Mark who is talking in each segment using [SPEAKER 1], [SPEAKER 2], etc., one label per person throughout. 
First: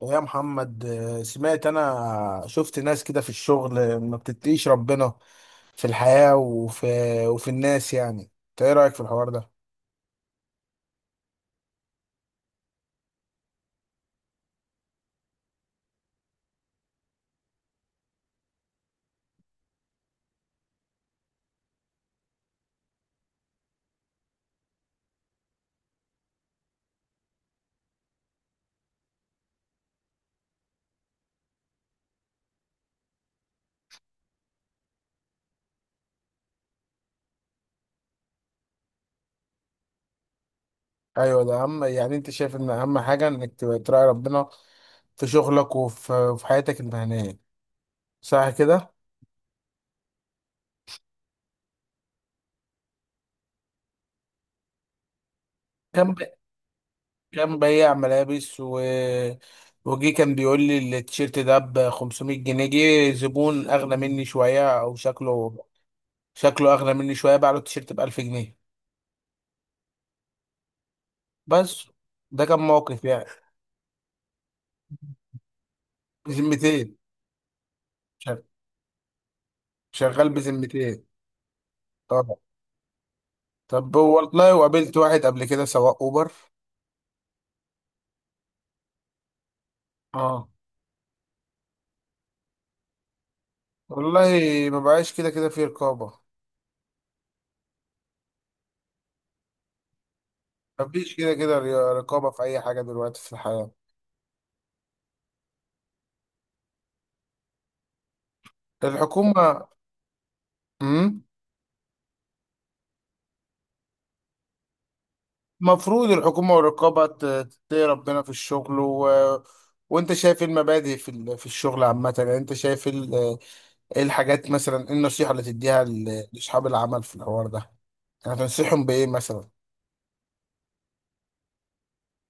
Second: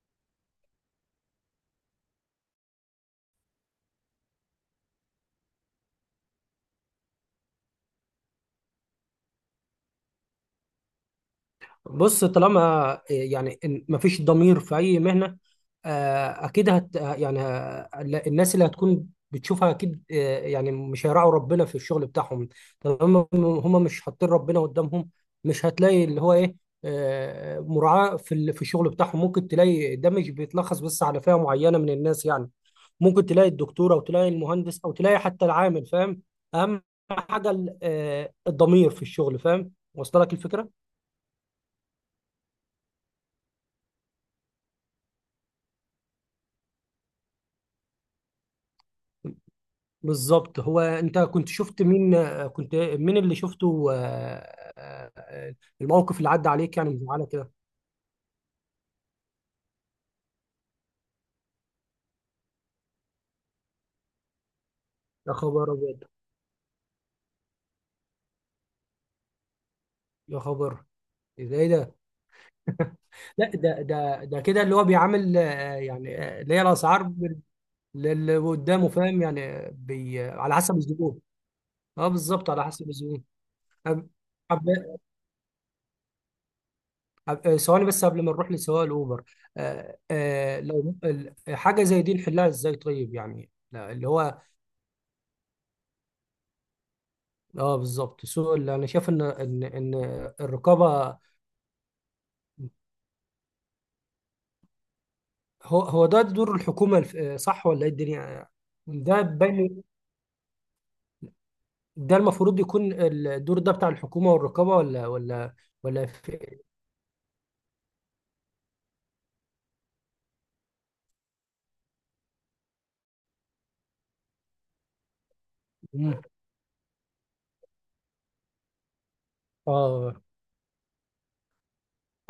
[SPEAKER 1] ويا محمد، سمعت انا شفت ناس كده في الشغل، ما بتتقيش ربنا في الحياة وفي الناس يعني. انت ايه رأيك في الحوار ده؟
[SPEAKER 2] بص، طالما يعني ما فيش ضمير في اي مهنه. اكيد يعني الناس اللي هتكون بتشوفها اكيد، يعني مش هيراعوا ربنا في الشغل بتاعهم. طالما هم مش حاطين ربنا قدامهم، مش هتلاقي اللي هو ايه، مراعاه في الشغل بتاعهم. ممكن تلاقي، ده مش بيتلخص بس على فئه معينه من الناس، يعني ممكن تلاقي الدكتور او تلاقي المهندس او تلاقي حتى العامل، فاهم؟ اهم حاجه الضمير في الشغل، فاهم؟ وصل لك الفكره؟
[SPEAKER 1] ايوه، ده اهم. يعني انت شايف ان اهم حاجة انك تبقى تراعي ربنا في شغلك وفي حياتك المهنية، صح كده؟
[SPEAKER 2] بالظبط. هو انت كنت مين اللي شفته؟
[SPEAKER 1] كان ب...
[SPEAKER 2] الموقف اللي عدى عليك، يعني، مزعله كده؟
[SPEAKER 1] كان بيع ملابس وجي كان بيقول لي التيشيرت ده ب 500 جنيه. جه زبون اغلى مني شوية، او
[SPEAKER 2] يا
[SPEAKER 1] شكله
[SPEAKER 2] خبر ابيض!
[SPEAKER 1] شكله اغلى مني شوية، باع له التيشيرت ب 1000 جنيه.
[SPEAKER 2] يا خبر! ازاي
[SPEAKER 1] بس
[SPEAKER 2] ده؟
[SPEAKER 1] ده كان موقف يعني.
[SPEAKER 2] لا، ده كده، اللي هو بيعامل، اللي هي
[SPEAKER 1] بذمتين.
[SPEAKER 2] الاسعار للي
[SPEAKER 1] شغ-
[SPEAKER 2] قدامه، فاهم؟ يعني آه، بي
[SPEAKER 1] شغال
[SPEAKER 2] آه، على حسب
[SPEAKER 1] بذمتين.
[SPEAKER 2] الزبون. اه،
[SPEAKER 1] طبعا.
[SPEAKER 2] بالظبط، على حسب الزبون.
[SPEAKER 1] طب
[SPEAKER 2] أب-
[SPEAKER 1] والله، وقابلت
[SPEAKER 2] أب-
[SPEAKER 1] واحد قبل كده سواق اوبر.
[SPEAKER 2] ثواني بس قبل ما نروح لسواق الاوبر.
[SPEAKER 1] اه
[SPEAKER 2] لو حاجه زي دي نحلها ازاي، طيب؟ يعني، لا، اللي
[SPEAKER 1] والله،
[SPEAKER 2] هو...
[SPEAKER 1] ما بقاش كده كده في رقابة.
[SPEAKER 2] اه، بالظبط، سوء، اللي انا شايف ان
[SPEAKER 1] مفيش
[SPEAKER 2] الرقابه.
[SPEAKER 1] كده كده رقابة في أي حاجة دلوقتي في الحياة.
[SPEAKER 2] هو ده دور الحكومه، صح ولا ايه؟ الدنيا... ده
[SPEAKER 1] الحكومة.
[SPEAKER 2] باين.
[SPEAKER 1] امم.
[SPEAKER 2] ده المفروض يكون الدور ده بتاع الحكومه والرقابه، ولا ولا
[SPEAKER 1] المفروض
[SPEAKER 2] في
[SPEAKER 1] الحكومة
[SPEAKER 2] إيه؟
[SPEAKER 1] والرقابة تتقي ربنا في الشغل. و... وأنت شايف إيه المبادئ في الشغل عامة؟ يعني أنت شايف ال... ايه الحاجات، مثلا ايه النصيحة اللي تديها
[SPEAKER 2] مم.
[SPEAKER 1] لاصحاب العمل في الحوار ده؟ يعني تنصحهم بايه مثلا؟
[SPEAKER 2] اه،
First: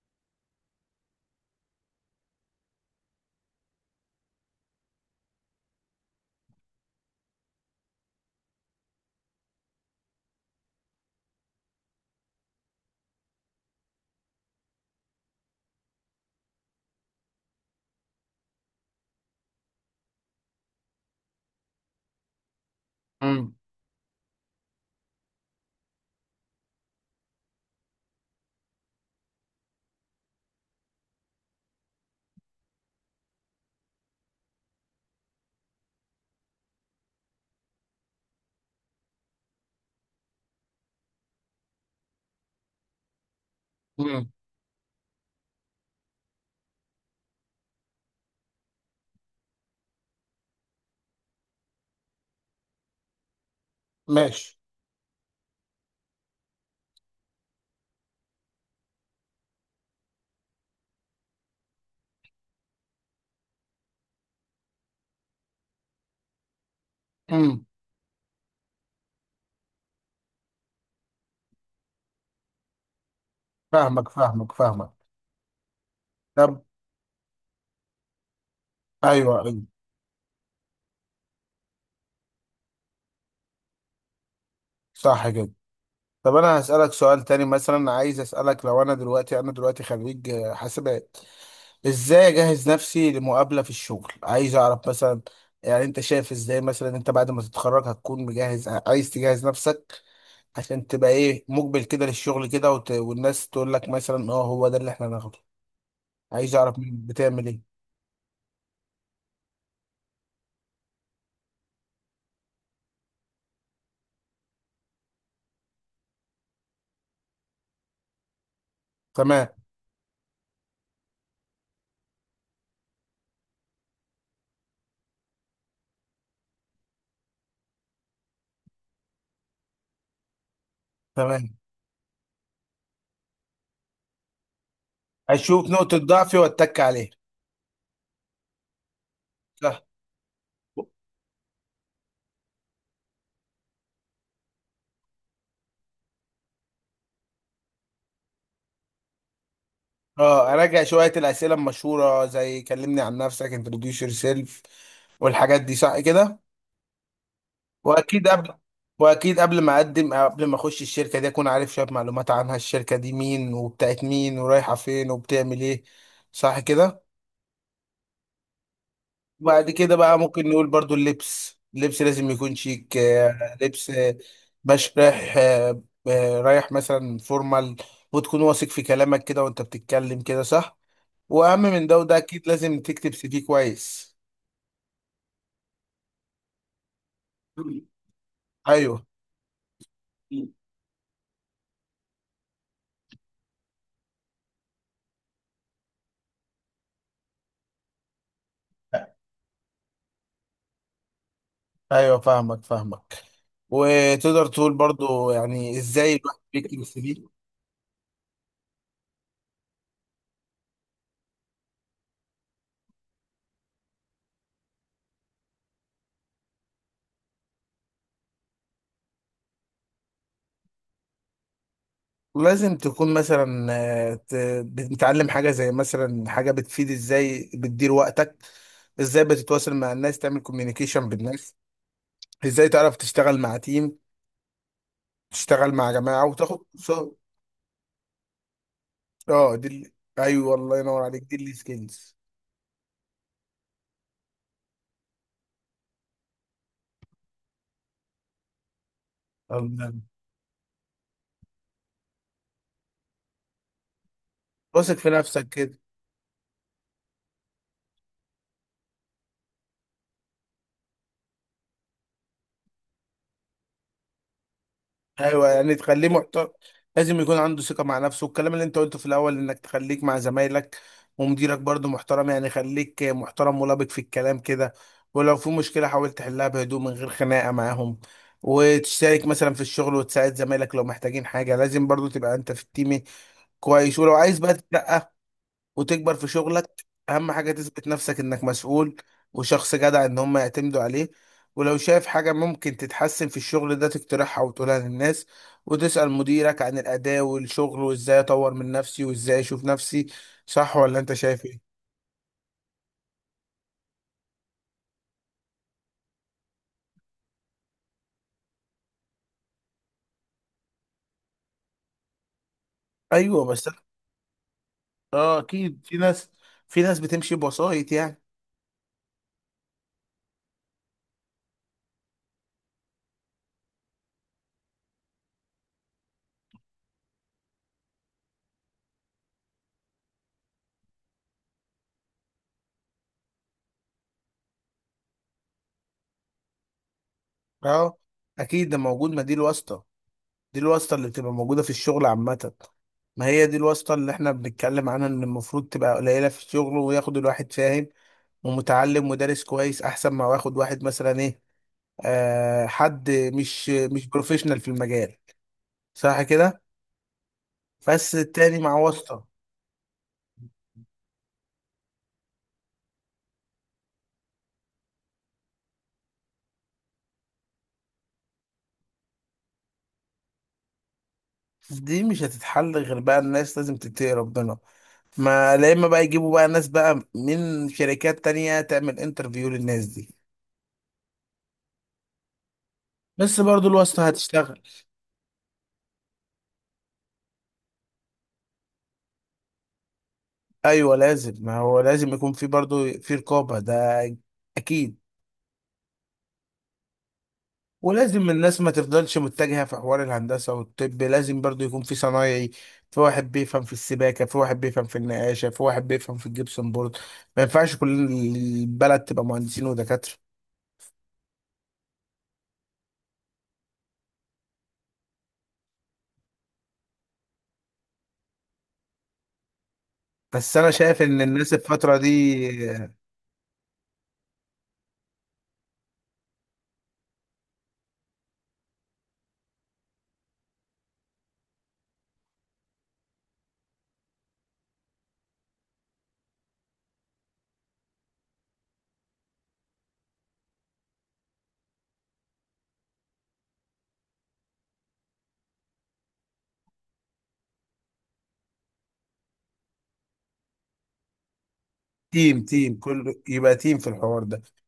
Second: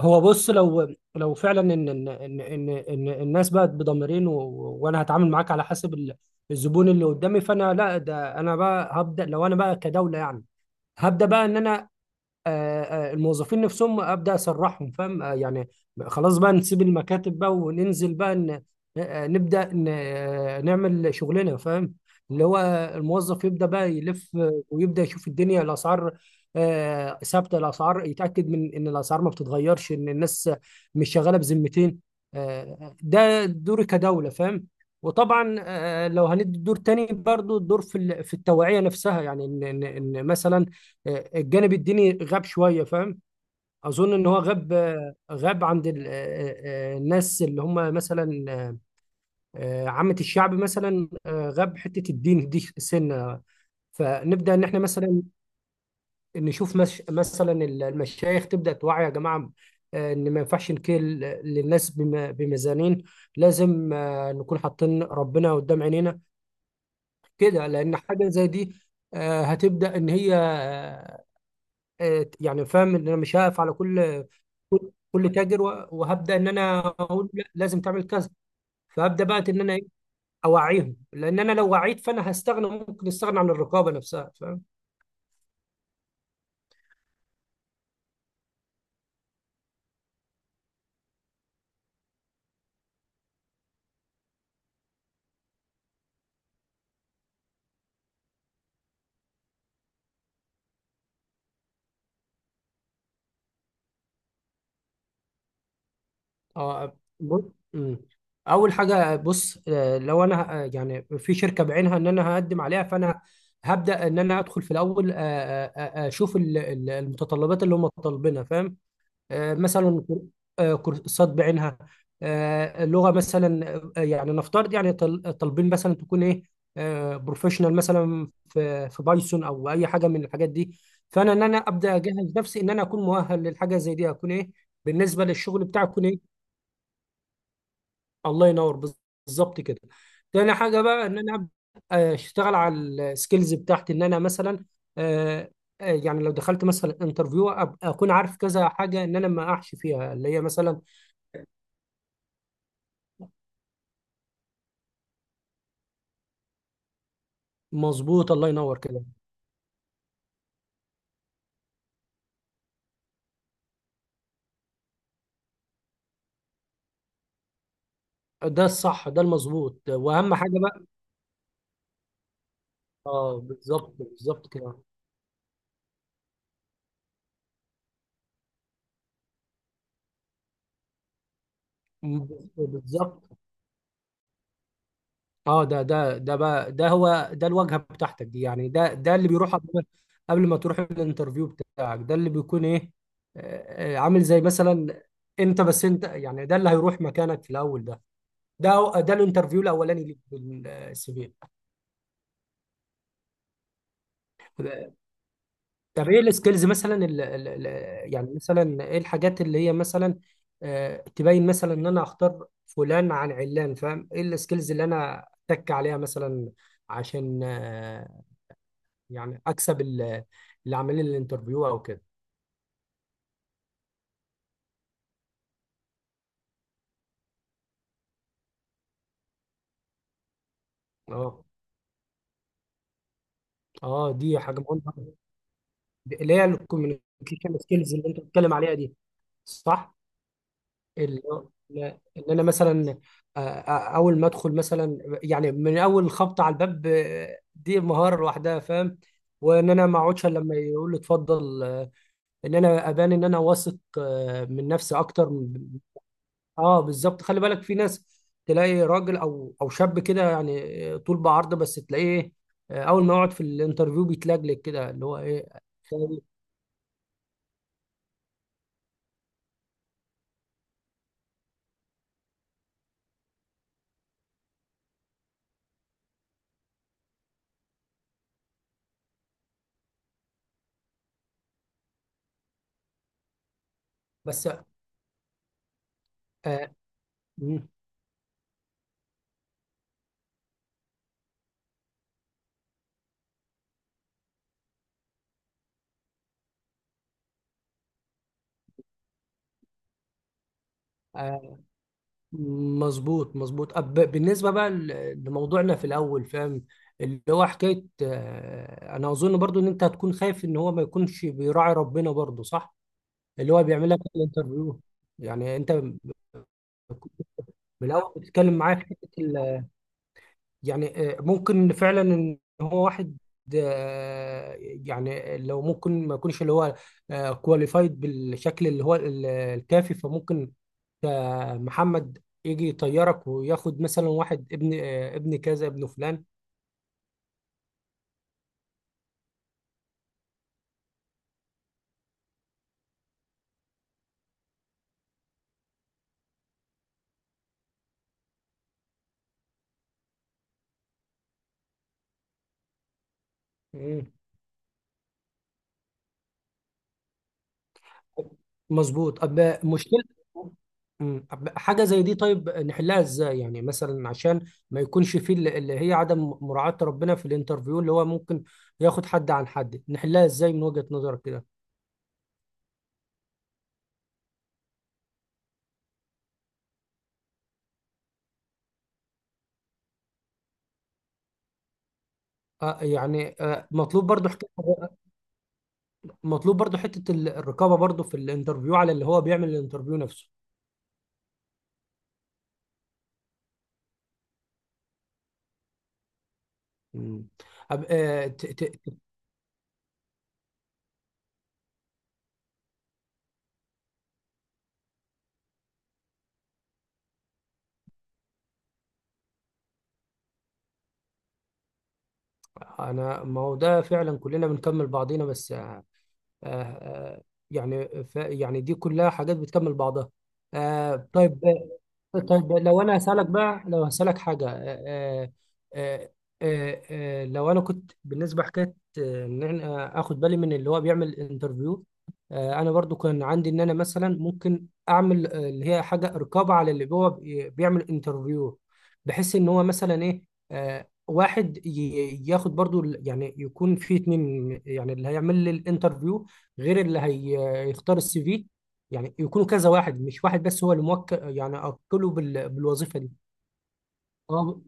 [SPEAKER 2] هو بص. لو فعلا إن الناس بقت بضميرين، و... وانا هتعامل معاك على حسب الزبون اللي قدامي. فانا، لا، ده انا بقى هبدا. لو انا بقى كدوله، يعني، هبدا بقى ان انا... الموظفين نفسهم، ابدا اسرحهم، فاهم؟ يعني، خلاص بقى، نسيب المكاتب بقى وننزل بقى، ن... آه، آه، نبدا ن... آه، نعمل شغلنا، فاهم؟ اللي هو الموظف
[SPEAKER 1] امم.
[SPEAKER 2] يبدا بقى يلف، ويبدا يشوف الدنيا، الاسعار، ثابته، الاسعار، يتاكد من ان الاسعار ما بتتغيرش، ان الناس مش شغاله بذمتين. ده دوري كدوله، فاهم؟ وطبعا لو هندي دور تاني برضو، الدور في التوعيه نفسها، يعني ان ان إن مثلا الجانب الديني غاب شويه، فاهم؟ اظن ان
[SPEAKER 1] امم.
[SPEAKER 2] هو غاب عند الناس اللي هم مثلا عامه الشعب مثلا، غاب حته، الدين دي سنه. فنبدا
[SPEAKER 1] ماشي.
[SPEAKER 2] ان احنا مثلا نشوف، مش مثلا المشايخ تبدا توعي، يا جماعه، ان ما ينفعش نكل للناس بميزانين. لازم نكون حاطين ربنا قدام عينينا
[SPEAKER 1] امم.
[SPEAKER 2] كده، لان حاجه زي دي هتبدا، ان هي يعني، فاهم؟ ان انا مش هقف على
[SPEAKER 1] فاهمك،
[SPEAKER 2] كل
[SPEAKER 1] فاهمك، فاهمك.
[SPEAKER 2] كل تاجر وهبدا ان
[SPEAKER 1] طب.
[SPEAKER 2] انا اقول لا، لازم تعمل كذا. فهبدا
[SPEAKER 1] ايوه،
[SPEAKER 2] بقى
[SPEAKER 1] ايوه.
[SPEAKER 2] ان انا إيه؟ اوعيهم، لان انا لو وعيت، فانا هستغنى، ممكن استغنى عن الرقابه نفسها، فاهم؟
[SPEAKER 1] صح كده. طب انا هسألك سؤال تاني، مثلا عايز اسألك، لو انا دلوقتي خريج حاسبات، ازاي اجهز نفسي لمقابلة في الشغل؟ عايز اعرف مثلا، يعني انت شايف ازاي، مثلا انت بعد ما تتخرج هتكون مجهز، عايز تجهز نفسك عشان تبقى ايه مقبل كده للشغل كده، والناس تقول لك مثلا، اه هو ده اللي احنا هناخده. عايز اعرف منك
[SPEAKER 2] اه، بص.
[SPEAKER 1] بتعمل ايه؟
[SPEAKER 2] مم. اول حاجه، بص، لو انا يعني في شركه بعينها ان انا هقدم عليها، فانا هبدا ان انا ادخل في الاول، اشوف المتطلبات اللي هم طالبينها، فاهم؟
[SPEAKER 1] تمام.
[SPEAKER 2] مثلا كورسات بعينها، لغه مثلا، يعني نفترض، يعني طالبين مثلا تكون ايه، بروفيشنال مثلا في بايثون او اي حاجه من الحاجات دي. فانا ان
[SPEAKER 1] تمام.
[SPEAKER 2] انا ابدا اجهز نفسي، ان انا اكون مؤهل للحاجه زي دي، اكون ايه بالنسبه للشغل
[SPEAKER 1] اشوف
[SPEAKER 2] بتاعي،
[SPEAKER 1] نقطة
[SPEAKER 2] اكون ايه...
[SPEAKER 1] ضعفي واتك عليها.
[SPEAKER 2] الله ينور. بالظبط كده.
[SPEAKER 1] صح.
[SPEAKER 2] تاني حاجه بقى، ان انا ابدا اشتغل على السكيلز بتاعتي، ان انا مثلا آه، يعني لو دخلت مثلا انترفيو، اكون عارف كذا حاجه، ان انا ما اقعش فيها، اللي هي
[SPEAKER 1] اه،
[SPEAKER 2] مثلا...
[SPEAKER 1] اراجع شوية الاسئلة المشهورة زي كلمني عن نفسك، انتروديوس يور سيلف، والحاجات دي، صح كده؟ واكيد
[SPEAKER 2] مظبوط، الله
[SPEAKER 1] قبل
[SPEAKER 2] ينور كده.
[SPEAKER 1] واكيد قبل ما اقدم أو قبل ما اخش الشركة دي، اكون عارف شوية معلومات عنها. الشركة دي مين، وبتاعت مين، ورايحة فين، وبتعمل ايه؟ صح كده.
[SPEAKER 2] ده الصح، ده
[SPEAKER 1] بعد
[SPEAKER 2] المظبوط،
[SPEAKER 1] كده بقى
[SPEAKER 2] واهم
[SPEAKER 1] ممكن
[SPEAKER 2] حاجه
[SPEAKER 1] نقول
[SPEAKER 2] بقى.
[SPEAKER 1] برضو، اللبس لازم يكون شيك،
[SPEAKER 2] اه
[SPEAKER 1] لبس،
[SPEAKER 2] بالظبط، بالظبط كده.
[SPEAKER 1] باش رايح، رايح مثلا فورمال. وتكون واثق في كلامك كده، وانت بتتكلم كده، صح. واهم من ده وده،
[SPEAKER 2] م-
[SPEAKER 1] اكيد لازم تكتب
[SPEAKER 2] بالظبط.
[SPEAKER 1] سي في كويس.
[SPEAKER 2] اه، ده بقى، ده هو ده الواجهه بتاعتك دي، يعني ده
[SPEAKER 1] ايوه،
[SPEAKER 2] ده اللي بيروح قبل، قبل ما تروح الانترفيو بتاعك، ده اللي بيكون ايه، عامل زي مثلا انت، بس انت، يعني ده اللي هيروح مكانك في الاول، ده الانترفيو الاولاني ليك بالسي
[SPEAKER 1] ايوه. فاهمك، فاهمك. وتقدر تقول
[SPEAKER 2] في.
[SPEAKER 1] برضو يعني
[SPEAKER 2] طب
[SPEAKER 1] ازاي
[SPEAKER 2] ايه
[SPEAKER 1] الواحد
[SPEAKER 2] السكيلز
[SPEAKER 1] بيكتب
[SPEAKER 2] مثلا،
[SPEAKER 1] السي
[SPEAKER 2] ال
[SPEAKER 1] في؟
[SPEAKER 2] ال ال يعني مثلا ايه الحاجات اللي هي مثلا تبين مثلا ان انا اختار فلان عن علان، فاهم؟ ايه السكيلز اللي انا اتك عليها مثلا عشان يعني اكسب اللي عاملين الانترفيو او كده.
[SPEAKER 1] لازم تكون مثلا، آه، ت- بتتعلم حاجة زي مثلا، حاجة بتفيد. ازاي بتدير وقتك، ازاي بتتواصل مع الناس، تعمل كوميونيكيشن
[SPEAKER 2] اه،
[SPEAKER 1] بالناس. ازاي تعرف تشتغل مع تيم،
[SPEAKER 2] اه، دي حاجه مهمه.
[SPEAKER 1] تشتغل مع جماعة،
[SPEAKER 2] اللي هي
[SPEAKER 1] وتاخد كورسات.
[SPEAKER 2] الكوميونيكيشن سكيلز اللي انت بتتكلم عليها دي،
[SPEAKER 1] اه، دي ال-.
[SPEAKER 2] صح؟
[SPEAKER 1] ايوه، والله ينور عليك،
[SPEAKER 2] اللي
[SPEAKER 1] دي
[SPEAKER 2] هو ان
[SPEAKER 1] السكيلز.
[SPEAKER 2] إن انا مثلا، اول ما ادخل مثلا، يعني من اول خبطه على الباب، دي مهاره لوحدها، فاهم؟ وان انا ما اقعدش إلا لما يقول لي اتفضل. ان انا ابان ان انا واثق، من
[SPEAKER 1] واثق
[SPEAKER 2] نفسي
[SPEAKER 1] في
[SPEAKER 2] اكتر
[SPEAKER 1] نفسك كده.
[SPEAKER 2] اه بالظبط، خلي بالك، في ناس تلاقي راجل او شاب كده، يعني، طول بعرضه، بس تلاقيه اول ما يقعد في الانترفيو بيتلجلج كده، اللي هو
[SPEAKER 1] ايوه،
[SPEAKER 2] ايه.
[SPEAKER 1] يعني تخليه محترم. لازم يكون عنده ثقه مع نفسه. والكلام اللي انت قلته في الاول، انك تخليك مع زمايلك ومديرك برضه محترم، يعني خليك محترم ولبق في الكلام كده. ولو في مشكله حاول تحلها بهدوء من غير خناقه معاهم. وتشترك مثلا في الشغل وتساعد زمايلك لو محتاجين حاجه. لازم برضه تبقى انت في التيم كويس. ولو عايز
[SPEAKER 2] بس
[SPEAKER 1] بقى تترقى وتكبر في شغلك،
[SPEAKER 2] آه،
[SPEAKER 1] اهم حاجة
[SPEAKER 2] مم.
[SPEAKER 1] تثبت نفسك انك مسؤول. وشخص جدع ان هم يعتمدوا عليه. ولو شايف حاجة ممكن تتحسن في الشغل ده، تقترحها وتقولها للناس. وتسأل مديرك عن الأداء والشغل، وازاي اطور من نفسي، وازاي اشوف نفسي. صح، ولا انت شايف
[SPEAKER 2] آه،
[SPEAKER 1] ايه؟
[SPEAKER 2] مظبوط، مظبوط. بالنسبه بقى لموضوعنا في الاول، فاهم؟ اللي هو حكايه انا اظن برضو ان انت هتكون خايف ان هو ما يكونش بيراعي ربنا برضو، صح؟
[SPEAKER 1] ايوه،
[SPEAKER 2] اللي هو
[SPEAKER 1] بس.
[SPEAKER 2] بيعمل لك الانترفيو،
[SPEAKER 1] اه،
[SPEAKER 2] يعني انت
[SPEAKER 1] اكيد في
[SPEAKER 2] من
[SPEAKER 1] ناس في ناس بتمشي بوسائط
[SPEAKER 2] الاول
[SPEAKER 1] يعني.
[SPEAKER 2] بتتكلم معايا في حته، يعني ممكن فعلا ان هو واحد يعني لو ممكن ما يكونش اللي هو كواليفايد بالشكل اللي هو الكافي، فممكن محمد يجي يطيرك وياخد مثلا واحد، ابن ابن كذا ابن فلان.
[SPEAKER 1] اه، اكيد ده موجود. ما دي الواسطة، دي الواسطة اللي بتبقى موجودة في الشغل عامة. ما هي دي الواسطة اللي احنا بنتكلم عنها، ان المفروض تبقى قليلة في الشغل، وياخد الواحد فاهم ومتعلم ودارس كويس، احسن ما واخد واحد مثلا ايه، حد مش
[SPEAKER 2] مم.
[SPEAKER 1] مش بروفيشنال في المجال. صح كده. بس التاني مع
[SPEAKER 2] مظبوط.
[SPEAKER 1] واسطة.
[SPEAKER 2] مشكلة. مم. حاجة زي دي، طيب، نحلها ازاي؟ يعني مثلا، عشان ما يكونش فيه اللي هي عدم مراعاة ربنا في الانترفيو، اللي هو ممكن ياخد حد عن حد. نحلها ازاي من وجهة نظرك كده؟
[SPEAKER 1] دي مش هتتحل غير بقى الناس لازم تتقي ربنا. ما لا، اما بقى يجيبوا بقى ناس بقى من شركات تانية تعمل انترفيو للناس دي. بس برضو الواسطة
[SPEAKER 2] مطلوب برضو
[SPEAKER 1] هتشتغل.
[SPEAKER 2] حكاية، مطلوب برضو حتة الرقابة برضو في الانترفيو على اللي هو بيعمل الانترفيو نفسه.
[SPEAKER 1] ايوه، لازم. ما هو لازم يكون في برضه في رقابه، ده. اكيد.
[SPEAKER 2] مم. أب... آه،
[SPEAKER 1] ولازم
[SPEAKER 2] ت...
[SPEAKER 1] الناس
[SPEAKER 2] ت...
[SPEAKER 1] ما
[SPEAKER 2] ت-
[SPEAKER 1] تفضلش متجهه في حوار الهندسه والطب. لازم برضه يكون في صنايعي، في واحد بيفهم في السباكه، في واحد بيفهم في النقاشه، في واحد بيفهم في الجبسن بورد. ما ينفعش كل البلد تبقى مهندسين ودكاتره.
[SPEAKER 2] أنا، ما هو ده فعلا، كلنا بنكمل بعضينا. بس آه، آه، يعني، يعني دي كلها حاجات بتكمل بعضها.
[SPEAKER 1] بس انا شايف ان
[SPEAKER 2] طيب،
[SPEAKER 1] الناس الفتره دي.
[SPEAKER 2] طيب، لو انا هسألك بقى، لو هسألك حاجة، آه، لو انا كنت بالنسبة حكاية ان انا اخد بالي من اللي هو بيعمل انترفيو. انا برضو كان عندي، ان انا مثلا ممكن اعمل اللي هي حاجة رقابة على اللي هو بيعمل انترفيو، بحيث ان هو مثلا ايه، واحد ياخد برضو يعني يكون في اتنين، يعني اللي هيعمل لي الانترفيو غير اللي هيختار السي في، يعني يكونوا كذا واحد، مش واحد بس هو اللي موكل، يعني أوكله
[SPEAKER 1] تيم، تيم،
[SPEAKER 2] بالوظيفة دي.
[SPEAKER 1] كل يبقى تيم في الحوار ده.
[SPEAKER 2] اه،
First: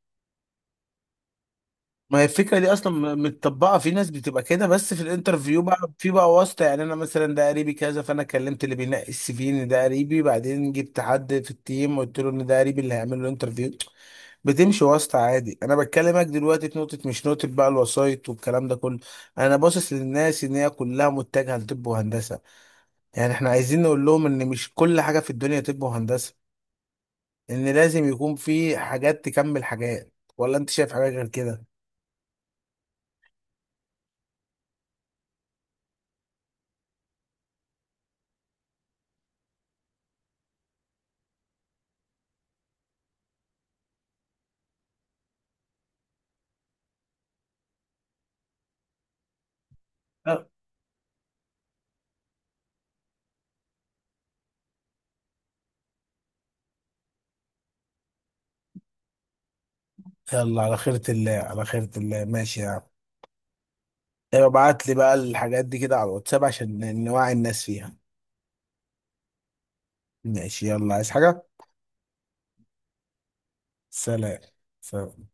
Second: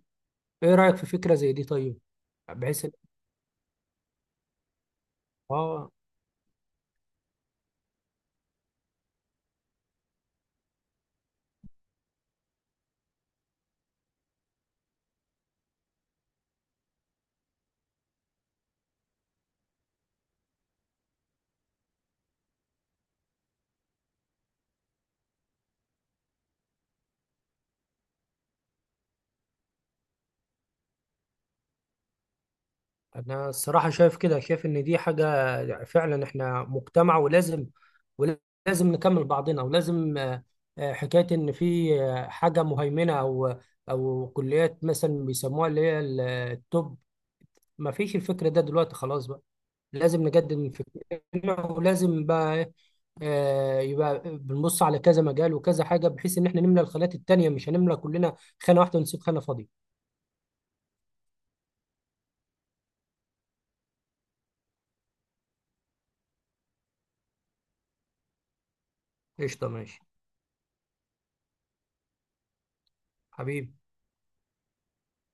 [SPEAKER 2] ايه رأيك في فكرة زي دي، طيب؟
[SPEAKER 1] ما هي الفكرة دي
[SPEAKER 2] بحيث إن-
[SPEAKER 1] أصلا متطبقة في ناس بتبقى كده. بس في الانترفيو
[SPEAKER 2] اه،
[SPEAKER 1] بقى في بقى واسطة. يعني أنا مثلا ده قريبي كذا، فأنا كلمت اللي بينقي السي في إن ده قريبي، بعدين جبت حد في التيم وقلت له إن ده قريبي اللي هيعمل له الانترفيو. بتمشي واسطة عادي. أنا بتكلمك دلوقتي في نقطة، مش نقطة بقى الوسايط والكلام ده كله. أنا باصص للناس إن هي كلها متجهة لطب وهندسة. يعني إحنا عايزين نقول لهم إن مش كل حاجة في الدنيا طب وهندسة. إن لازم يكون في حاجات تكمل حاجات، ولا أنت شايف حاجة غير كده؟
[SPEAKER 2] انا الصراحة شايف كده، شايف ان دي حاجة فعلا، احنا مجتمع، ولازم ولازم نكمل بعضنا، ولازم حكاية ان في حاجة مهيمنة او كليات مثلا بيسموها اللي هي التوب. ما فيش الفكرة ده دلوقتي، خلاص بقى، لازم نجدد من فكرنا، ولازم بقى إيه، يبقى بنبص على كذا مجال وكذا حاجه، بحيث ان احنا نملى الخانات التانيه، مش هنملى كلنا خانه واحده ونسيب خانه فاضيه.
[SPEAKER 1] يلا، على خيرة الله، على خيرة الله، ماشي يا عم. يبقى ابعت لي بقى الحاجات دي كده على الواتساب عشان نوعي الناس فيها.
[SPEAKER 2] قشطه، ماشي،
[SPEAKER 1] ماشي، يلا، عايز حاجة؟
[SPEAKER 2] حبيبي.
[SPEAKER 1] سلام. سلام.